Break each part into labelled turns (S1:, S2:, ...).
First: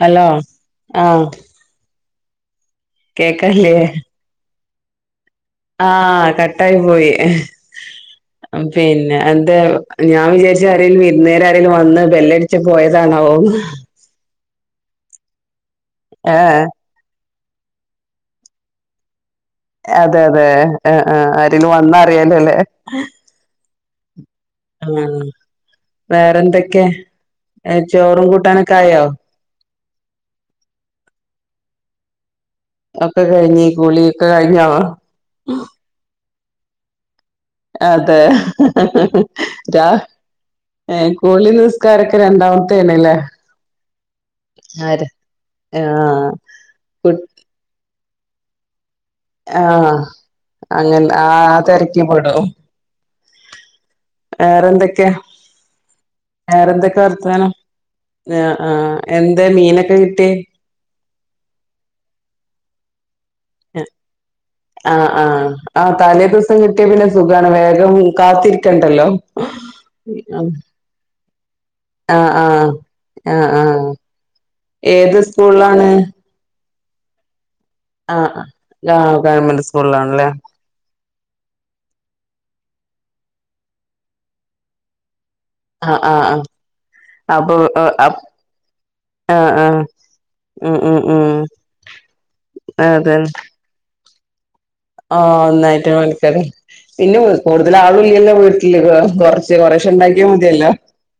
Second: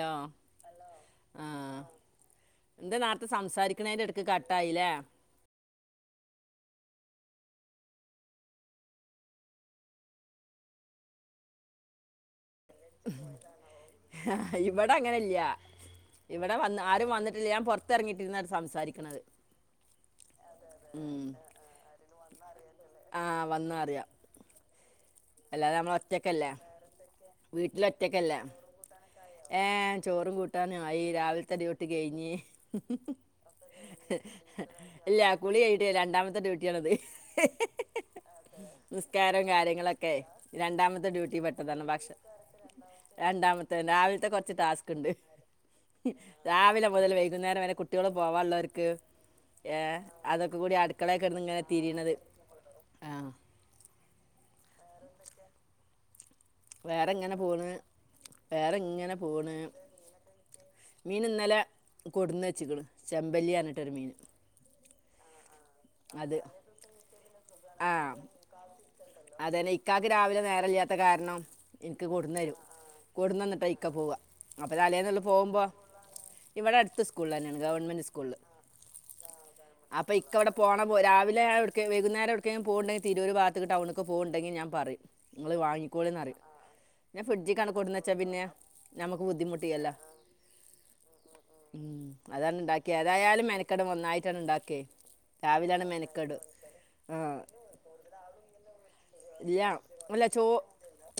S1: Hello ആ
S2: ന്താ നേരത്തെ സംസാരിക്ക്ന്ന എടക്ക് കാട്ട യിലെ
S1: ആ കട്ടായി പോയി എ ച്ച് പോയതാണോന്ന്
S2: ആ ഇവടെ അങ്ങനയില്ലാ ഇവടെ
S1: ഏഹ്
S2: വന്ന് ആരും വന്ന് ഞാൻ പൊറത്തെറങ്ങിട്ടിരുന്നാ സംസാരിക്കണ്ന്നത്
S1: അതെ അതെ ആ ആ ആരെലും വന്ന അറിയാലോല്ലേ യെ
S2: ആ റിയാം
S1: ആ വേറെന്തൊക്കെ ചോറും
S2: വീട്ടിലൊറ്റക്കല്ലേ
S1: കൂട്ടാനൊക്കെ ആയോ
S2: ഏ ചോറും കൂട്ടാനും ആയി രാവിലത്തെ അടി ഡ്യൂട്ടി കഴിഞ്ഞ്
S1: ഒക്കെ കഴിഞ്ഞി കൂളി ഒക്കെ കഴിഞ്ഞോ
S2: ഇല്ല കുളി കഴിഞ്ഞിട്ട് [inaudible]
S1: അതെ രാ
S2: െ
S1: ഏഹ്
S2: രണ്ടാമത്തെ ഡ്യൂട്ടി
S1: കുളി
S2: പെട്ടതാണ്ക്ഷ
S1: നിസ്കാരൊക്കെ രണ്ടാമത്തേണ്ല്ലേ
S2: രണ്ടാമത്തെ രാവിലത്തെ കുറച്ച് ടാസ്ക്
S1: ആര്
S2: ഉണ്ട്
S1: ആഹ്
S2: രാവിലെ
S1: കു
S2: മുതൽ വൈകുന്നേരം വരെ കുട്ടികളും പോവ എല്ലർക്ക്
S1: ആ അങ്ങനെ ആ
S2: കിടന്ന്
S1: ആ
S2: ഇങ്ങനെ
S1: രക്ക
S2: തിരിയണത്
S1: പടും
S2: ആ
S1: വേറെന്തൊക്ക കെ വേറെന്തൊക്കെ
S2: വേറെ ഇങ്ങനെ
S1: വർത്തനം
S2: പോണ്
S1: ആ
S2: വേറെ ഇങ്ങനെ
S1: എന്താ
S2: പോണ്
S1: മീനൊക്കെ കിട്ടി
S2: മീൻ ഇന്നലെ കൊടുന്ന് വെച്ചക്കണ് ചെമ്പല്ലിയാണ് രൂ ടെെർമീൻ
S1: ആ ആ ആ തലേ ദിവസം കിട്ടിയ പിന്നെ സുഖമാണ്
S2: ആ
S1: വേഗം കാത്തിരിക്കണ്ടല്ലോ
S2: അതന്നെ ഇക്കാക്ക് രാവിലെ നേരമില്ലാത്ത കാരണം എനിക്ക്
S1: ആ
S2: കൊടുന്ന്
S1: ആ
S2: തരും
S1: ആ
S2: കൊടുന്ന്
S1: ആ
S2: തന്നിട്ടാണ് ഇക്ക പോവുക അപ്പോൾ
S1: ഏത്
S2: തലേന്നുള്ള പോകുമ്പോൾ
S1: സ്കൂളിലാണ്
S2: ഇവിടെ അടു സ്ൂളിൽ തന്നാണ്
S1: ആഹ ആ ഗവൺമെന്റ് സ്കൂളിലാണല്ലേ
S2: ആ പോ രാവിലെട വൈകുന്നേരംടക്ക പോകുന്നുണ്ടെിൽ തിരൂർ ഭഗത്ത് ടണ ഒെ പോകുന്നുണ്ടെങ്കിൽ ഞാൻ പറയും നിങ്ങൾ
S1: ആഹ് ആഹ് ആഹ്
S2: വാങ്ങിക്കോളന്ന്റിയ
S1: അപ്പൊ
S2: ഫ്രിഡ്ജിൽ
S1: ആഹ്
S2: കണക്കൂട്ടന്ന് വച്ചാ പിന്നെ നമക്ക് ബുദ്ധിമുട്ട
S1: ആഹ്
S2: ചെയല്ലോ
S1: ഉം ഉം ഉം
S2: ഉ അതാണ് ഉണ്ടാക്കിയ അതായാലും മെനക്കട ഒന്നായി ഉണ്ടാക്ക
S1: ആഹ നന്നായി മണിക്ക
S2: ആ,
S1: പിന്നെ കൂടുതൽ ആള ഇില്ലല്ല വീട്ടില് കൊറച്ച്
S2: ഇല്ല
S1: കൊറേശെ ഉണ്ടാക്കിയാ
S2: അല്ല ചോ
S1: മതിയല്ലോ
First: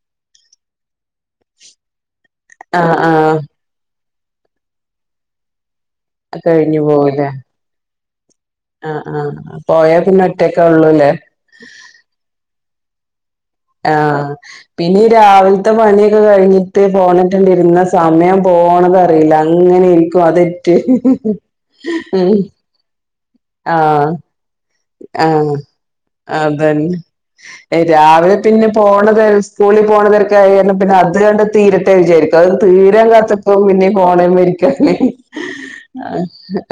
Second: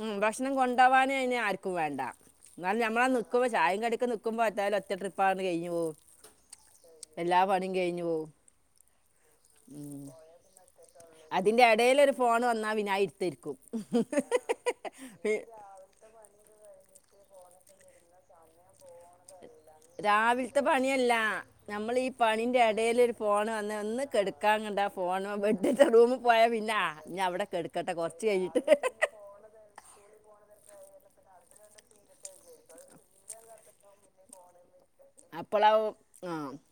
S2: ഉ ഭക്ഷണം കൊണ്ടകാന അ ആർക്കും വേണ്ട എന്നാലും
S1: ആഹ്
S2: നമ്മളാ
S1: ആഹ്
S2: നിക്കുമ്പോ ചായം കടിക്ക ന നക്കുമോ എാല ഒറ്റട്രിപ്പ്ാണ് കഴഞ്ഞുവോ
S1: അ കഴിഞ്ഞു പോവലേ
S2: പോകും
S1: ആ ആ പോയാ പിന്നെ ഒറ്റക്കെ ഉള്ളൂ
S2: അതിന്റെ ഇടൽൊ ഒരു ഫോണ് വന്നാ വിന
S1: ആഹ പിന്നെ രാവിലത്തെ പണിയൊക്കെ കഴിഞ്ഞിട്ട് പോന്നിട്ടുണ്ടിരുന്ന സമയം പോണത അറിയില്ല അങ്ങനെ ഇരിക്കും
S2: രാവിലത്തെ
S1: അതെറ്റ്
S2: പണിയല്ല നമ്മൾ ഈ
S1: ഉം
S2: പണിന്റെ ഇടൽ ഒരു ഫോൺ വന്ന ഒന്ന് കെടുക്കാൻ കണ്ട ഫോൺ
S1: ആഹ
S2: ബെഡിൻ്റെ റൂമിൽ പോയാൽ പിന്നെ ആ ഞാൻ അവിടെ
S1: അതന്നെ
S2: കെടുക്കട്ടെ കുറച്ച്
S1: രാവിലെ
S2: കഴിഞ്ഞിട്ട്
S1: പിന്നെ പോണത് സ്കൂളിൽ പോണതരക്കെ ആയി കാരണം പിന്നെ അത് കണ്ട തീരത്തെ വിചാരിക്കും അത് തീരാൻ കാത്തിക്കും പിന്നെ ഓൺലൈൻ മേടിക്കാൻ
S2: അപ്പോളാവും ആ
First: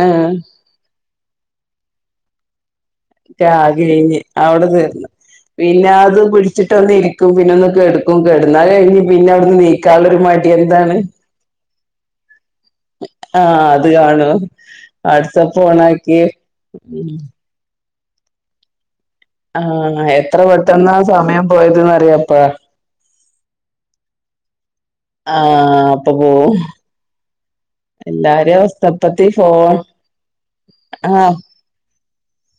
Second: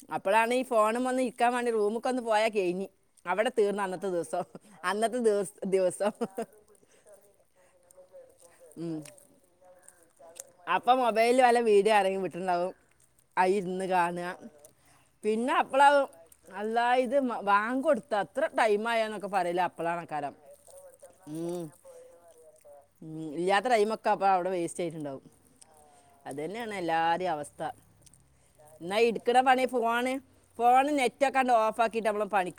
S1: ആഹ്
S2: അപ്പോളാണ് ഈ ഫോണും വന്ന് ഇക്ക വന്ന് റൂമ പക്കൊന്ന് പോയാൽ കഴിഞ്ഞു
S1: കഴിഞ്ഞ് അവിടെ തന്ന
S2: അന്നത്തെ ദിവസ
S1: പിന്നെ അത്
S2: ദിവസം
S1: പിടിച്ചിട്ട ഒന്ന് ഇരിക്കും പിന്നെ ഒന്ന് കേടക്കും കിടന്നാല് എനിക്ക്പിന്നെ അവിടുന്ന് നീ കളറിമാട്ടി എന്താണ്
S2: ആരങ്കിലും വിട ണ്ടാവും ആ
S1: ആഹ്
S2: ഇരുന്ന്
S1: അത്
S2: കാണുക
S1: കാണും
S2: പിന്നെ
S1: വാട്സപ്പ്
S2: അപ്പോളാകും
S1: ഓണാക്കി
S2: അള്ളാ
S1: ഉം
S2: ഇത് ബാങ്കു കൊടുത്ത തത്ര ടൈമായാന്ന് നോക്കി
S1: ആഹ എത്ര പെട്ടെന്ന സമയം പോയത തന്ന് അറിയാത്ത
S2: ഉം ഇല്ലാത്ത ടൈമൊക്കെ അപ്പ അവിടെ വേസ് ചെയ്ട്ടുണ്ടാവും അതു തന്നെയാണ് എല്ലാവരുടെയും അവസ്ഥ
S1: എല്ലാരെയും അവസ്ഥ
S2: എന്നാൽ
S1: അപ്പത്തി
S2: എടുക്കണ പണി
S1: ഫോൺ
S2: ഫോണ് ഫോണ് നെറ്റ് ഒക്കെണ്ട് ഓഫ് ആക്കി ക്കിട്ട് നമ്മളെ പണി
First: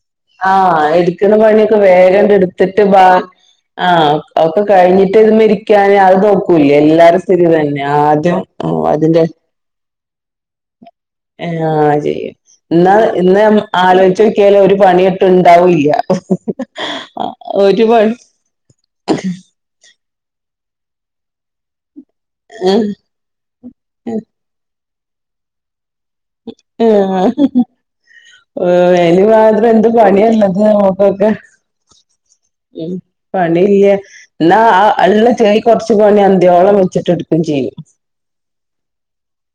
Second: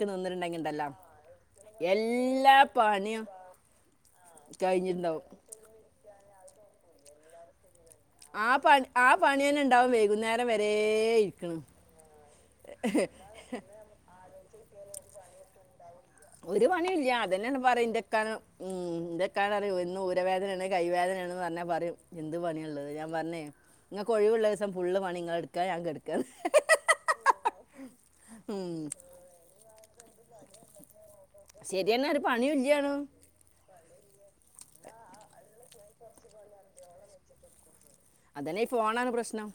S1: ആഹ എടുക്കുന്ന പണിയൊക്കെ വേഗം മങ്ങ്
S2: എല്ലാ
S1: എടുത്തിട്ട്
S2: പണിയും
S1: ആഹ ഒക്കെ കഴിഞ്ഞിട്ട്
S2: കഴിഞ്ഞിട്ടുണ്ടാവും
S1: വന്ന് ഇരിക്കാന് അത് നോക്ക ല്ലേ എല്ലാരും സ്ഥിതി ഇത് തന്നെ ആദ്യം
S2: ആ
S1: ഓ
S2: പണി ആ
S1: അതിന്റെ
S2: പണി തന്നെ ഉണ്ടാവും വൈകുന്നേരം വരെ ഇരിക്കണം
S1: ഉം [inaudible] ഒരു പണിയിട്ടുണ്ടാവില്ല
S2: ഒരു പണില്ല അത് തന്നെയാണ് പറയെൻ്റെ ക്കാ എൻ്റെക്കാന്ന് എന്തൊക്കാറിയോ തലവേദനയാണ് കൈവേദനയാന്ന് പറഞ്ഞ പറയും എന്ത് പണിയാ ഉള്ളത് ഞാൻ പറഞ്ഞേ ഇങ്ങക്ക് ഒഴിവുള്ള ദിവസം ഫുള്ള് പണി നിങ്ങൾ എടുക്കാ ഞാൻ കിടക്കും
S1: ആ ഹ് ഹ് വേല മാതം എന്ത് പണിയാ ഉള്ളത് ആവോ മ്
S2: ശരിയെന്നെ ഒരു പണിയില്ലാണ്
S1: പണിയില്ല എന്നാ ആ അതിനുള്ള കുറച്ചു പണി അന്തിയോളം വെച്ചിട്ട്ടുക്കയും ചെയ്യും
S2: അതന്നെ ഈ ഫോണാണ് പ്രശ്നം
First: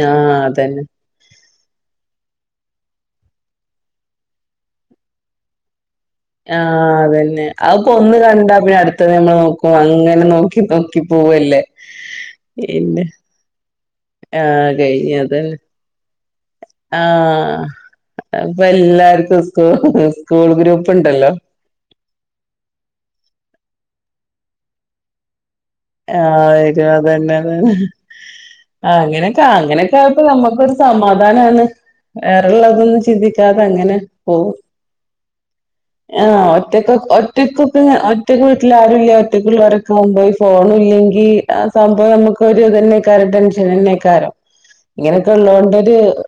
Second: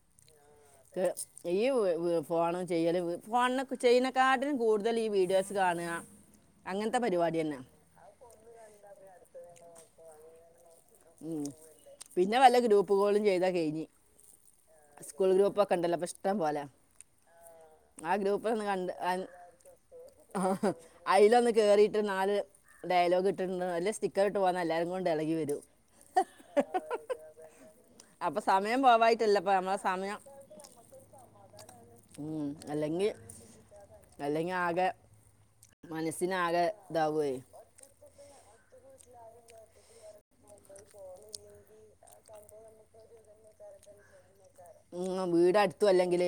S1: ആ് അ
S2: ഈ ഹ് ഫോണും ചെയ്യലും ഫോണ് ചെയ്യുന്നെക്കാട്ടിനും കൂടുതൽ ഈ വീഡിയോസ് കാണുക
S1: ആ
S2: അങ്ങനത്തെ പരിപാടി
S1: അതന്നെ
S2: തന്നെ
S1: അവൾക്ക് ഒന്ന് കണ്ട പിന്നെ അടുത്തത് എന്നെ നോക്കും ഓ അങ്ങനെ നോക്കി നോക്കി
S2: ഉം.
S1: പോവല്ലേ
S2: പിന്നെ വല്ല ഗ്രൂപ്പ്
S1: പിന്നെ
S2: കോളും ചെയ്താൽ കഴിഞ്ഞ്
S1: ആഹ് കഴിഞ്ഞ അതന്നെ
S2: ഇ പോലെ
S1: ആഹ് അപ്പൊ
S2: ല്ല
S1: എല്ലാർക്കും സ്കൂ സ്കൂൾ ഗ്രൂപ്പ് ഉണ്ടല്ലോ
S2: സ്റ്റിക്കർ ഇട്ട് പോന്ന എല്ലരും കൊണ്ട് ഇളികെ വരും
S1: ആഹ വരും അതന്നെ അതന്നെ
S2: അപ്പം സമയം പോവായിട്ടല്ല
S1: അങ്ങനെയൊക്കെ
S2: അപ്പം നമ്മളെ
S1: അങ്ങനെയൊക്കെ
S2: സമയം
S1: ആയപ്പോ നമ്മക്കരു സമാധാനമാണ്
S2: ഉം,
S1: വേറെള്ളതൊന്നും
S2: അല്ലെങ്കിൽ
S1: ചിന്തിക്കാതെ അങ്ങനെ
S2: അല്ലെങ്കിൽ
S1: പോകും
S2: ആകെ
S1: ആഹ
S2: മനസ്സിനാകെ
S1: ഒറ്റക്ക
S2: ഇതാവുമേ
S1: ഒറ്റക്കൊക്കെ ഒറ്റ വീട്ടില ആരും ഇല്ല ഒറ്റേക്കുള്ളള്ള വരെ ഒകെ കൊണ്ട് പോയി ഫോണ ഇല്ലെങ്കിൽ ആ സംഭവം നമുക്ക്ൊ ഇതന്നെക്കാലം ടെൻഷനന്നെക്കാലം ഇങ്ങനെയൊക്കെ
S2: വീടടുത്തും അല്ലെങ്കിൽ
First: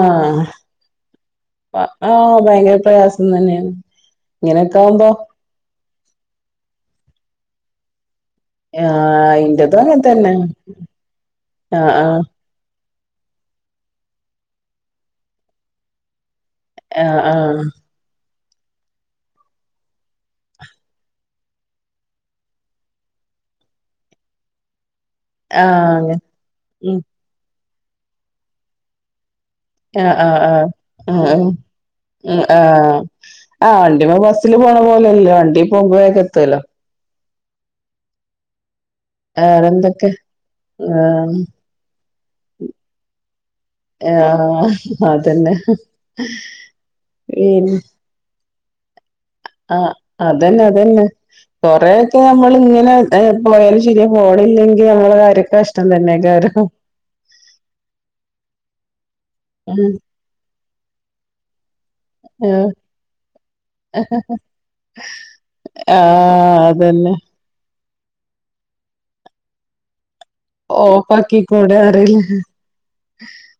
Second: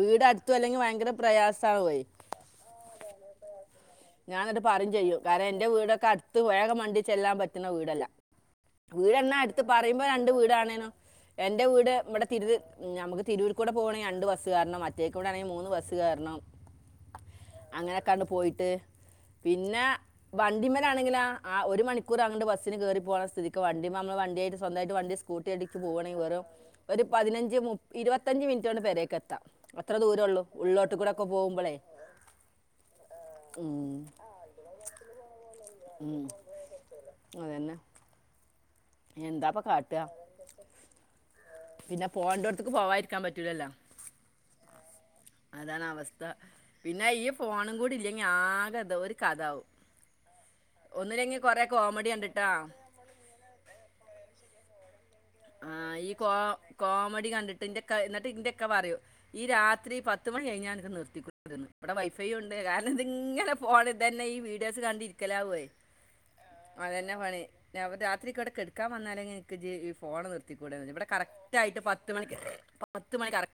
S2: വീടടുത്തും അല്ലെങ്കിൽ ഭയങ്കര പ്രയാസമാണ് പോയി
S1: ആഹ ഭയങ്കര പ്രയാസം തന്നെയാണ് ഇങ്ങനെയൊക്കെ ആകുമ്പോ
S2: കത്ത് വഴക മണ്ടിച്ചെല്ലാൻ പറ്റുന്ന വീടല്ലാം
S1: ആഹ്
S2: വീട്ണാ എടുത്ത്
S1: ഇന്റതും അങ്ങനെ
S2: പറയുമ്പോ രണ്ട
S1: തന്നെ
S2: വീടാണേനോ എൻ്റെ വീട്
S1: ആഹ് ആഹ്
S2: ഇവിടെ തിരിത് നമുക്ക് തിരൂർ കൂടെ പോകയാണെിൽ രണ്ട് ബസ് കയറണം മറ്റേക്കൂടെ ആണെങ്കിൽ മൂന്ന് ബസ് കയറണം
S1: ആഹ ആഹ
S2: ന്ന വന്നിട്ടാണെങ്കിൽ ഒരു മണിക്കൂർ ബസ് കയറി അങ്ങോട്ട് പോകും പോകുന്ന സ്ഥിതിക്ക് വണ്ടി നമ്മ വണ്ടിയ ആട്ട് സ്വമായിട്ട് സ്കൂട്ടി അടിക്ക്
S1: ആഹ്
S2: പോകവാണെങ്കിൽ വറും
S1: ഉം
S2: ഒരു പതിനഞ്ച് മുപ്പ ഇരുപത്തഞ്ച് മിനിറ്റ് കൊണ്ട് പ വരേക്ക എത്താം അത്ര
S1: ആ
S2: ദൂരമേ ഉള്ളൂ
S1: ആഹ്
S2: ഉള്ളോട്ട് കൂടെ ഒക്കെ
S1: ആഹ്
S2: പോകുമ്പോഴേ
S1: ആ ആ ആ് വണ്ടിപ്പോ ബസ്സിില് പോണ പോലെയല്ലോ വണ്ടി പോ വക്ക ഇത്ത ഇല്ല
S2: അതന്നെ എന്താപ്പൊ കാട്ടുക
S1: വേറെന്തൊക്കെ ആഹ്
S2: പിന്നെ ഫോണിന്റെ അടുത്തക്ക് പോവാരിക്കാൻ പറ്റൂലല്ലോ
S1: ആഹ് അതന്നെ
S2: അതാണ് അവസ്ഥ പിന്നെ ഈ ഫോണും കൂടി ഇല്ലെങ്കി ആ അത
S1: ആ അതന്നെ അതന്നെ
S2: ഒന്നില്ലെങ്കിൽ കുറേ കോമഡി
S1: കൊറൊക്കെ
S2: കണ്ടിട്ടാ
S1: നമ്മൾ ഇങ്ങനെ ച ഹോളല്ലെങ്കെ
S2: ആ ഈ കോ കോമഡി കണ്ടിട്ട് ഇന്റെയക്കെ എന്നിട്ട് ഇന്റെയൊക്കെ പറയൂ ഈ
S1: ഉം
S2: രാത്രി പത്തുമണി കഴിഞ്ഞാണ് നിർത്തിക്കെ ഇവിടെ വൈഫൈ ഉണ്ട്
S1: ആഹ്
S2: കാരണം ഇതിങ്ങനെ ഫോണ ഇത തന്നെ ഈ വീഡിയോസ് കണ്ടിരിക്കലാവേ
S1: ആഹ് അതന്നെ
S2: അത്ന്നെ ഫോണ രാത്രിക്ക ഇടക്ക് എടുക്കാൻ വന്നാലെ എനിക്ക് ജ ഫോണ നിർത്തിക്കൂട ഇവിടെ കറക്റ്റ്
S1: ഓഫാക്കിക്കൂടെ
S2: ആയിട്ട് പത്ത് മണി
S1: അറിയില്ല
S2: പത്ത് മണി കറക്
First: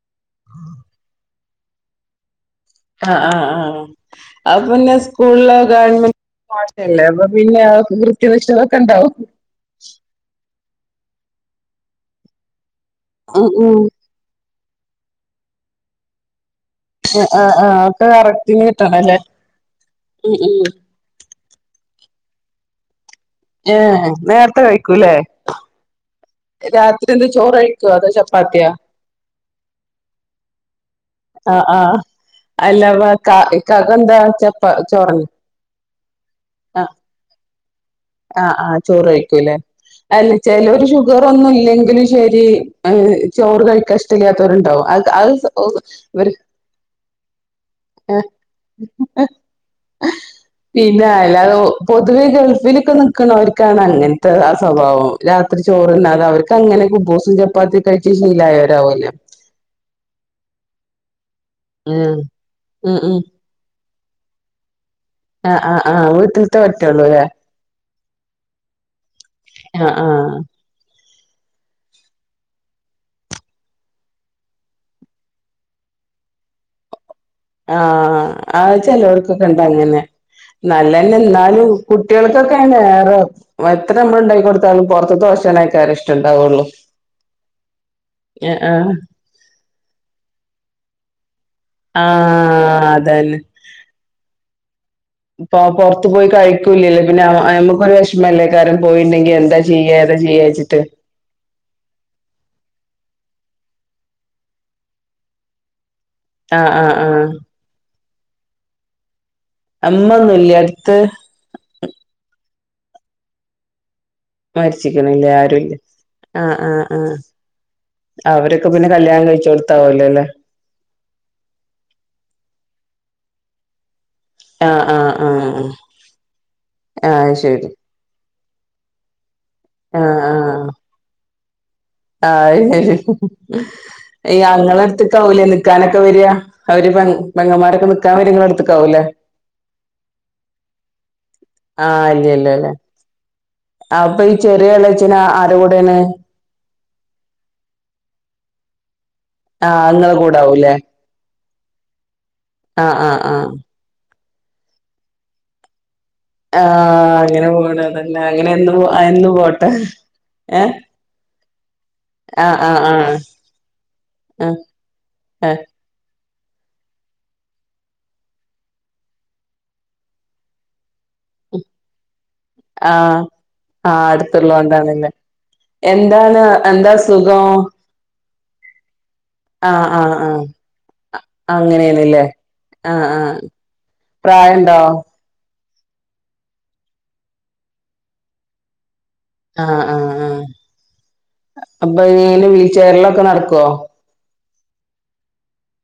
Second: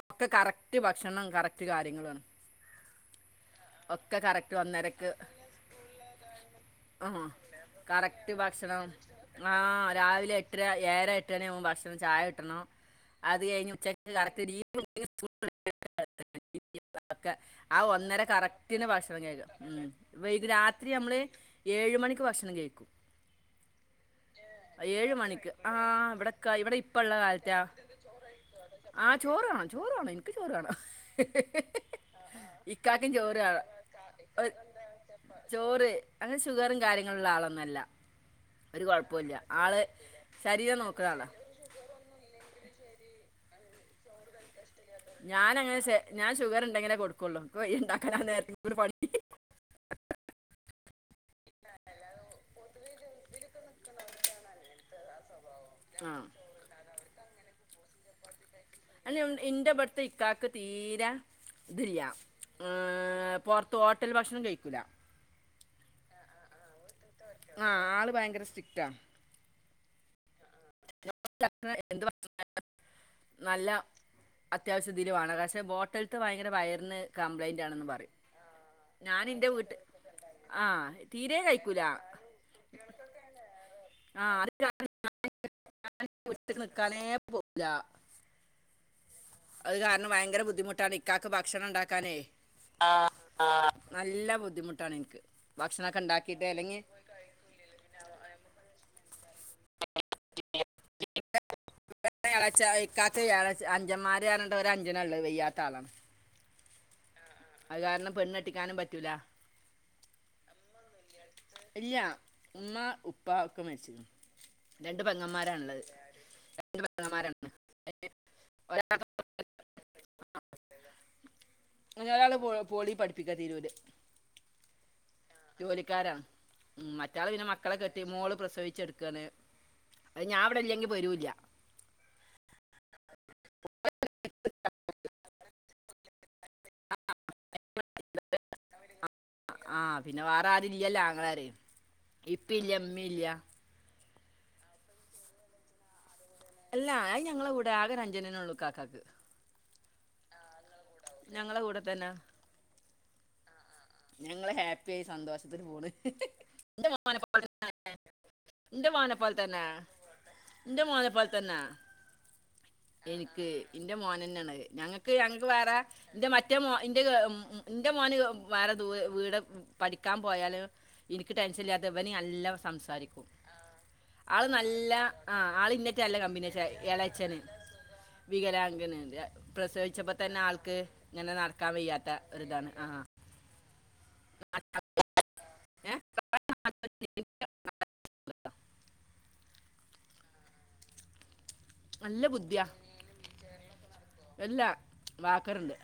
S2: ഒക്കെ കറക്റ്റ് ഭക്ഷണം കറക്റ്റ് ഒ കാര്യങ്ങൾ വ
S1: ആ ആ ആ ആഹ അന്നെ
S2: ഒന്നരക്ക്
S1: സ്കൂളിലോ ഗവൺമെന്റ്ല്ലേ
S2: ആ
S1: അപ്പൊ പിന്നെ അവക്ക്
S2: കറക്റ്റ്
S1: കൃത്യനിക്ഷതൊക്കെ ഉണ്ടാവും
S2: ഇത് ഏഴ് എട്ടരായാകുമ്പൾ ഭക്ഷണം ചായ കിട്ടണം അത്
S1: ഉം
S2: കഴിഞ്ഞ്
S1: ഉം
S2: ഉച്ചയ്ക്ക് കറത്തി [unintelligible]
S1: ആ ആ ആക്കെ കറക്ട്
S2: കറക്റ്റിന് ഭക്ഷണം കേൾക്കാം രാത്രി നമ്മള് ഏഴ് ഏഴു മണിക്ക് ഭക്ഷണം കേക്കും
S1: ഏ നേരത്തെ കഴിക്കൂല്ലേ
S2: മണിക്ക് ആ ഇവിടെ ക- ഇവിടെ ഇപ്പം
S1: രാത്രി
S2: ഉള്ള
S1: എന്ത് ചോറ്
S2: കാലത്താ
S1: കഴിക്കുവ അതോ ചപ്പാത്തിയാ
S2: ചോറാണോ എനിക്ക് ചോറാണ്
S1: ആ ആഹ അല്ലവാ
S2: ചോറ് വേണം
S1: ക്കകെ എന്താ
S2: ഒ-
S1: ചെപ്പ ചോറന്ന്
S2: ചോറ് അങ്ങനെ ഷുഗറും കാര്യങ്ങളും ഉള്ള ആളൊന്നുമല്ല
S1: ആഹ ആഹ് ചോറ്ഴിക്കൂല്ലേ അല്ല ചില
S2: ശരീരം
S1: ഒരു
S2: നോക്കുന്ന
S1: ഷുഗർ
S2: ആളാ
S1: ഒന്നും ഇല്ലെങ്കിലും ശരി ചോറ് കഴിക്കാ ഇഷ്ട ഇല്ലാത്തവരുണ്ടാവാം
S2: ഞാനങ്ങനെ ഞാൻ ഷുഗർ ഉണ്ടെങ്കിലേ കൊടുക്കുള്ളൂ ഇണ്ടാക്കാന നേരത്തെ ഒരു പണി
S1: പിന്നായി അല്ല പൊതുവെ ഗൾഫില് ഇപ്പ നിക്കണവർക്കാണ് അങ്ങനത്തെ ആ സ്വഭാവം രാത്രി
S2: ആ
S1: ചോറ്ന്നാത അവർക്ക് അങ്ങനെ കുബൂസം ചപ്പാത്തി കഴിച്ചു ശീലായവരാവൂലെ
S2: അല്ല ദിയ്യ ആഹ് പോർത്ത് തോട്ടല് ഭക്ഷണം കഴിക്കൂല
S1: ആഹ് ആഹ് ആഹ് [unintelligible] [unintelligible] ള്ളുലേ
S2: ആ ആള് ഭയങ്കര സ്ട്രിക്റ്റാ
S1: ആഹ് ആഹ്
S2: [unintelligible] നല്ല അത്യാവശ്യ ദിലുവാണ് പക്ഷേ ബോട്ടല്ത്ത് ഭയങ്കര വയറ്ന്
S1: ആഹ് അത്
S2: ഞാൻ
S1: ചെലോർക്കൊക്കെ
S2: എൻ്റെ
S1: ഇണ്ട
S2: വീട്ടിൽ
S1: അങ്ങനെ
S2: ആ
S1: നല്ലതന്നെ
S2: തീരെ
S1: എന്നാലും
S2: കഴിക്കൂല
S1: കുട്ടികൾക്കൊക്കെ വേറെ എത്ര നമ്മള്
S2: ആ
S1: ണ്ടാക്കി
S2: അത്
S1: കൊടുത്താലും പൊറത്ത്ത്തെ
S2: കാരണം
S1: ബാഷണെ ക്കാര ഇഷ്ട
S2: വീട്ടിൽ
S1: ണ്ടാവുള്ളൂ
S2: നിൽക്കാനേ പോകില്ല
S1: ആഹ്
S2: അത് കാരണം ഭയങ്കര ബുദ്ധിമുട്ടാണ് ഇക്കാക്ക് ബ
S1: ആഹ് അതന്നെ
S2: നല്ല ബുദ്ധിമുട്ടാണ് എനിക്ക്
S1: ഇപ്പോ
S2: ഭക്ഷണമൊക്കെ
S1: പൊറത്ത് പോയി
S2: ഉണ്ടാക്കിയിട്ട് അല്ലെങ്കിൽ
S1: കഴിക്കൂല്ലല്ലേ പിന്നെ നമുക്കൊരു വിഷമല്ലേ കാരൻ പോയിണ്ടെങ്കി എന്തായ ജീയാ ഏതാ ജീയച്ചിട്ട്
S2: കാത്ത വ്യാഴാഴ്ച അഞ്ചന്മാര് [unintelligible] ഒരു അഞ്ചിനള്ള വെയ്യാത്ത ആളാണ്
S1: ആഹ് ആഹ് ആഹ്
S2: അത് കാരണം പെണ്ണെട്ടിക്കാനും പറ്റൂല
S1: അമ്മ ഒന്നുവില്ലേ അടുത്ത്
S2: ഇല്ല ഉമ്മ ഉപ്പ ഒക്കെ മരിച്ച്ക്ക് ണ്
S1: മരിച്ചിക്കണില്ലേ ആരുവില്ല ആഹ് ആഹ്
S2: രണ്ട്
S1: ആഹ്
S2: പെങ്ങന്മാരാണ്
S1: അവരൊക്കെ പിന്നെ
S2: ഒരാ-
S1: കല്യാണം കഴിച്ചോടുത്താവല്ലോല്ലേ
S2: ഒരാള് പോ പോളി പഠിപ്പിക്കാ തീരുര്
S1: ആഹ് ആഹ് ആഹ്
S2: ജോലിക്കാരാ മറ്റാള്
S1: ആഹ്
S2: പിന്നെ
S1: ശരി
S2: മക്കളെ കെട്ടി മോള് പ്രസവിച്ചെടുക്കാന്
S1: ആഹ്
S2: അത് ഞാൻ ഇവടെ
S1: ആഹ്
S2: ഇല്ലെങ്കി വരൂല്യ
S1: ആഹ് ശ അയ് ഞങ്ങളടുത്ത്ക്കാ ഓല് നിക്കാനൊക്കെ വര അവര് പങ്ങന്മാരൊക്കെ നിക്കാൻ വാര ഇങ്ങളെട്ത്ത് ക്കാവുലെ
S2: ആ പിന്നെ വേറെ ആരും ഇല്ലല്ലോ ആങ്ങളാര്
S1: ആഹ്
S2: ഇപ്പില്ല
S1: അല്ലെല്യാെലെ
S2: ഇമ്മയില്ല
S1: അപ്പൊ ഈ ചെറ്യെ എള്ളച്ചനാ ആര കൂടേണ്
S2: എല്ലാ അഹ് ഞങ്ങളെ കൂടെ ആകെ അഞ്ജനെ നൊള്ളു കാക്കാക്ക്
S1: ആഹ് ഇങ്ങളെ കൂടാവൂല്ലേ
S2: ഞങ്ങളെ കൂടെ തന്നെ
S1: അഹ്ആഹ് ആഹ്
S2: ഞങ്ങള് ഹേപ്പി ത്തയി സന്തോഷത്തിന് പോണ്
S1: ആഹ
S2: എൻ്റെ മോനെ പോ-
S1: അങ്ങനെ പോണ അതല്ലെ അങ്ങനെ എ പോ
S2: എൻ്റെ മോനെ
S1: എന്
S2: പോലെ തന്നെ
S1: പോട്ടെ ഏ
S2: എൻ്റെ മോനെ പോലെ തന്നെ
S1: ആഹ ആഹ ആഹ
S2: എനിക്ക് എൻ്റെ
S1: ആഹ ആഹ
S2: എന്റെ മറ്റേ മോ ഇന്റെ ഇന്റെ മോന് വേറെ ദൂരെ വീട് പഠിക്കാ പോയാല് ഇനിക്ക് ടെൻഷൻ ഇല്ലാതെ ഇവന് അല്ല ല്ല
S1: ആഹ്
S2: സംസാരിക്കും
S1: ആഹ്
S2: ആള് നല്ല
S1: അടുത്തുള്ളോണ്ടാണല്ലേ
S2: ആഹ് ഇല്ലായ്റ്റല്ല
S1: എന്താണ്
S2: കമ്പനി പക്ഷെ
S1: എന്താ
S2: എളേയ്ച്ചന്
S1: അസുഖം
S2: വികരാങ്കന് ഇൻ്റെ
S1: ആഹ്
S2: പ്രസവിച്ചപ്പ
S1: ആഹ്
S2: തന്നെ
S1: ആഹ്
S2: ആൾക്ക് ഇങ്ങനെ നടക്കാൻ വയ്യാത്ത ഒര് ഇതാണ് ആഹ്
S1: പ്രായം ഇണ്ടൊ
S2: ഏഹ് [unintelligible] [unintelligible] [unintelligible]
S1: ആഹ് ആഹ് ആഹ് അപ്പൊ
S2: നല്ല
S1: ഇഞെങ്ങനെ വീൽചെയറിലൊക്കെ നടക്കോ?
S2: ഇല്ലാ വാക്കറ്ണ്ട്.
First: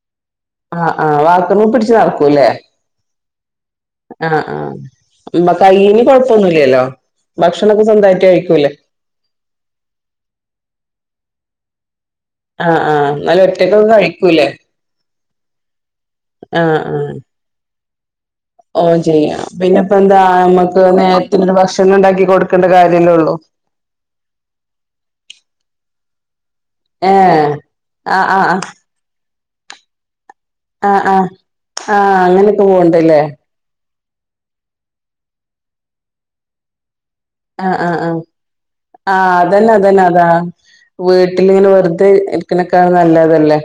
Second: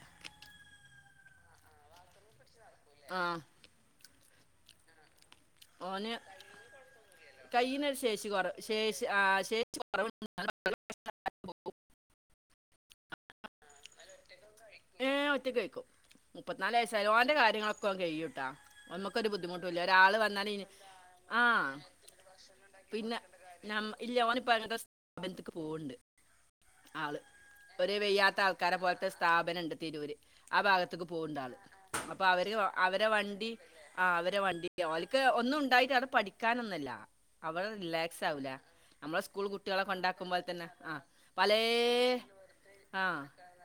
S1: ആഹ് ആഹ് വാക്കർമ പിടിച്ച് നടക്കും ല്ലേ.
S2: ആഹ്
S1: ആഹ് ആഹ് ഉം കൈയിനി കൊഴപ്പൊന്നുല്ലല്ലോ ഭക്ഷണൊക്കെ
S2: കയ്യിനൊരു
S1: സ്വന്തായിട്ട്
S2: ശേഷി കുറവ്
S1: കഴിക്കൂലേ?
S2: ശേഷി ആ ശേഷി കുറവ്
S1: ആഹ് ആഹ് എന്നാലും ഒറ്റക്കൊക്ക കഴിക്കൂല്ലേ.
S2: ഏഹ് ഒറ്റക്ക് കഴിക്കും. മുപ്പത്നാല്
S1: ആഹ്
S2: വയസായ്‌ലേ.
S1: ആഹ്
S2: ഓന്റെ കാര്യങ്ങളൊ ക്കെ ഓൻ കെയ്യും ട്ടാ.
S1: ഓൻ
S2: അമ്മക്കൊരു
S1: ചെയ്യാ
S2: ബുദ്ധിമുട്ടൂല്ല.
S1: പിന്നെപ്പ
S2: ഒരാള്
S1: എന്താ
S2: വന്നാൽ ഇന്
S1: നമ്മക്ക് നേരത്തിനൊരു
S2: ആഹ്
S1: ഭക്ഷണം ഉണ്ടാക്കി കൊടുക്കേണ്ട കാര്യല്ലേ
S2: പിന്നെ
S1: ഉള്ളൂ
S2: ഇല്ല ഓനിപ്പോ അങ്ങൻത്തെ സ്ഥാപനത്ക്ക് പോവ്ണ്ട്. ആള്
S1: ഏഹ്
S2: ഒര്
S1: ആഹ്
S2: വെയ്യാത്ത
S1: ആഹ് ആഹ്
S2: ആൾക്കാരെ പോൽത്തെ സ്ഥാ പനണ്ട് തിരൂര് ആ
S1: ആഹ്
S2: ഭാഗത്ത്ക്ക്
S1: ആഹ്
S2: പോക്ണ്ടാള്
S1: ആഹ്
S2: അപ്പൊ അവര്
S1: അങ്ങനെയൊക്കെ
S2: അവരെ
S1: പോവ്ണ്ടല്ലേ
S2: വണ്ടി ആഹ് അവര് വണ്ടിൻ്റെ ഓൽക്ക് ഒന്നും ഉണ്ടായിട്ട് അവ്ടെ പഠിക്കാനൊന്നല്ല. അവിടെ
S1: ആഹ് ആഹ് ആഹ്
S2: റിലാക്സ് ആവൂല നമ്മളെ
S1: ആഹ്
S2: സ്കൂൾ
S1: അതന്നെ
S2: കുട്ടികളെ
S1: അതന്നെ അതാ
S2: കൊണ്ടാക്കുമ്പോൾ തന്നെ ആ പലേ
S1: വീട്ടിലിങ്ങനെ വെറുതെ ഇരിക്കണേക്കാളും നല്ലെ അതല്ലേ.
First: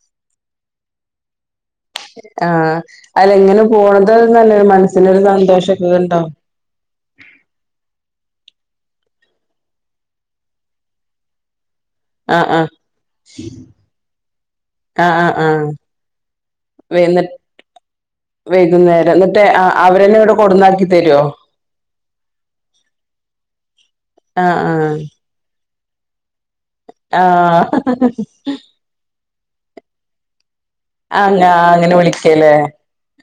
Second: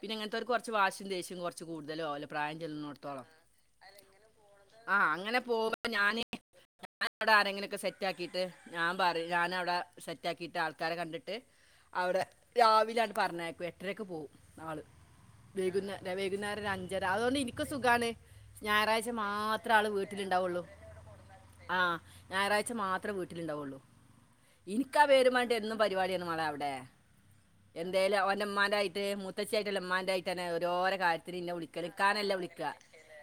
S2: പിന്ന ഇങ്ങൻത്തോർക്ക് കൊർച്ച് വാശിയും ദേഷ്യവും കൊർ ച്ച് കൂടുതലും ആവല്ലോ. പ്രായം
S1: ആഹ്
S2: ചെല്ല്നോട്ത്തോളം
S1: അല്ല ഇങ്ങനെ പോണത് നല്ലൊരു
S2: ആഹ്
S1: മനസ്സിനൊരു
S2: അങ്ങനെ
S1: സന്തോഷൊക്കെ
S2: പോവുമ്പം ഞാന്
S1: ഉണ്ടാവും
S2: ഞാനിവിടെ ആരെങ്കിലൊക്കെ സെറ്റാക്കിട്ട് ഞാൻ പറയും ഞാന് അവിടെ സെറ്റാക്കിട്ട് ആൾക്കാരെ കണ്ടിട്ട് അവിടെ
S1: ആഹ് ആഹ്
S2: രാവിലാണ്ട് പറഞ്ഞയക്കും എട്ടരയ്ക്ക് പോകും
S1: ആഹ് ആഹ് ആഹ് വൈന്ന വൈകുന്നേരം എന്നിട്ട് അവരന്നെ ഇവിടെ കൊടുന്നാക്കി തരുവോ ആഹ്
S2: [inaudible] ഇന്ന് പരിപാടിയാണ് മളെ അവി ടെ
S1: ആഹ് ആഹ്
S2: എന്തേലും ഓന്റുമ്മാന്റായിട്ട് മു ത്തശ്ശിയായിട്ടല്ല ഉമ്മാന്റായിറ്റെന്നെ ഓരൊരോ കാര്യത്തിന് ഇന്നെ
S1: ആഹ്
S2: വിളിക്കല്
S1: അങ്ങനെ
S2: ഇക്കാനല്ല
S1: വിളിക്കല്ലേ
S2: വിളിക്കാ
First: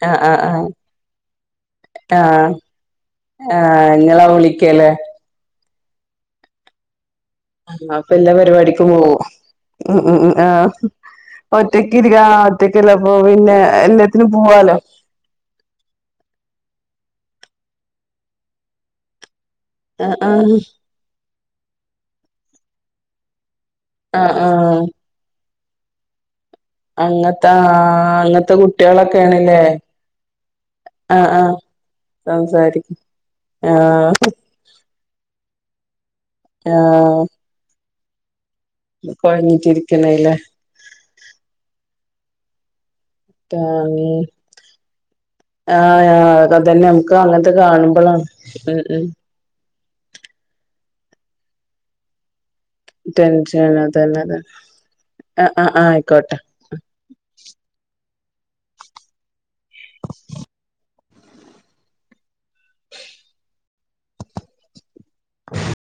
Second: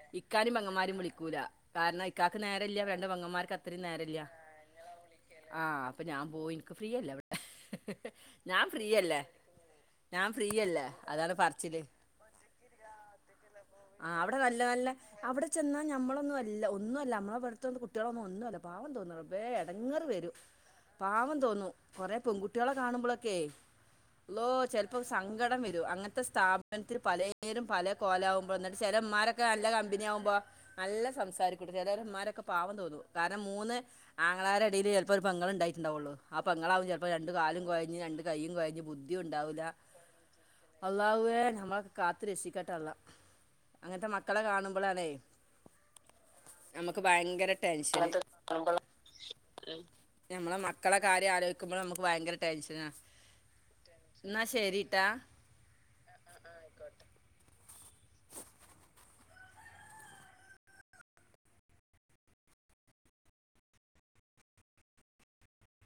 S1: ആഹ് ആഹ്
S2: ഇക്കാനേം
S1: ആഹ്
S2: പെങ്ങന്മാരും വിളിക്കൂല കാരണം ഇക്കാക്ക്
S1: ആഹ്
S2: നേരല്ല രണ്ട് പെങ്ങന്മാർക്ക് അത്രേം
S1: ആഹ്
S2: നേരല്ല
S1: ഇങ്ങളാ വിളിക്കല്ലേ
S2: ആഹ് അപ്പം ഞാൻ പോയി ൻക്ക് ഫ്രീയല്ലേ അവി
S1: ആ അപ്പം എല്ലാ പരിപാടിക്കും പോകും ഉം
S2: ഞാൻ
S1: ഉം
S2: ഫ്രീ
S1: ആഹ്
S2: അല്ലേ അതാണ് പറച്ചില്
S1: ഒറ്റക്ക് ഇരിക്ക ആഹ് ഒറ്റക്കല്ലേ അപ്പൊ പിന്നെ
S2: ആ
S1: എല്ലാത്തിനും
S2: അവിടെ നല്ല
S1: പോവാലോ
S2: നല്ല അവിടെ ചെന്നാ ഞമ്മളൊന്നും അല്ല ഒന്നുഅല്ല [unintelligible] കുട്ടികളൊന്നും ഒന്നുമല്ല പാവം തോന്നുള്ളൂ റബ്ബേ എടങ്ങറ്
S1: ആഹ്
S2: വരും
S1: ആഹ്
S2: പാവം തോന്നുന്നു കൊറേ പെൺകുട്ടികളെ കാണുമ്പോളൊക്കെയെ
S1: ആഹ്
S2: ള്ളോ
S1: ആഹ്
S2: ചെലപ്പം സ സങ്കടം വരും അങ്ങനത്തെ സ്റ്റാ [unintelligible]
S1: അങ്ങത്തെ
S2: പലേരും
S1: ആഹ്
S2: പല
S1: അങ്ങത്തെ
S2: കോലാവുമ്പോൾ എന്നിട്ട് ചിലന്മാരൊക്കെ
S1: കുട്ടികളൊക്കെയാണല്ലേ
S2: നല്ല കമ്പനി ആകുമ്പോ നല്ല
S1: ആഹ് ആഹ്
S2: സംസാരികക്കും ചെലവൻമാരൊക്കെ പാവം
S1: സംസാരി
S2: തോന്നും കാരണം മൂന്ന്
S1: ആഹ്
S2: ആങ്ങളമാരുടെ ഇടയില് ചിലപ്പോൾ ഒരു പെങ്ങളു ഡായിട്ടുണ്ടാവുള്ളൂ അപ്പൊ ഇങ്ങളാവും ചെലപ്പോ രണ്ട് കാലും കൊ രണ്ട് കൈയും കൊ
S1: കൊഴഞ്ഞിട്ടിരിക്കണെ ഇല്ലേ
S2: അള്ളാഹുവേ നമ്മ കാത്ത് രക്ഷിക്കട്ട്അള്ള
S1: [unintelligible] ആഹ് ആ അതൊക്കെതന്നെ നമുക്ക്
S2: ഭയങ്കര
S1: അങ്ങനത്തെ
S2: ടെൻഷന്
S1: കാണുമ്പോളാണ് മ് മ്
S2: നമ്മളെ മക്കളെ കാര്യം ആലോചിക്കുമ്പോൾ നമുക്ക് ഭയങ്കര ടെൻഷനാ
S1: ടെൻഷൻ അതന്നെതാണ്
S2: എന്നാ ശരിട്ടാ
S1: ആ ആ ആയിക്കോട്ടെ [unintelligible] [inaudible]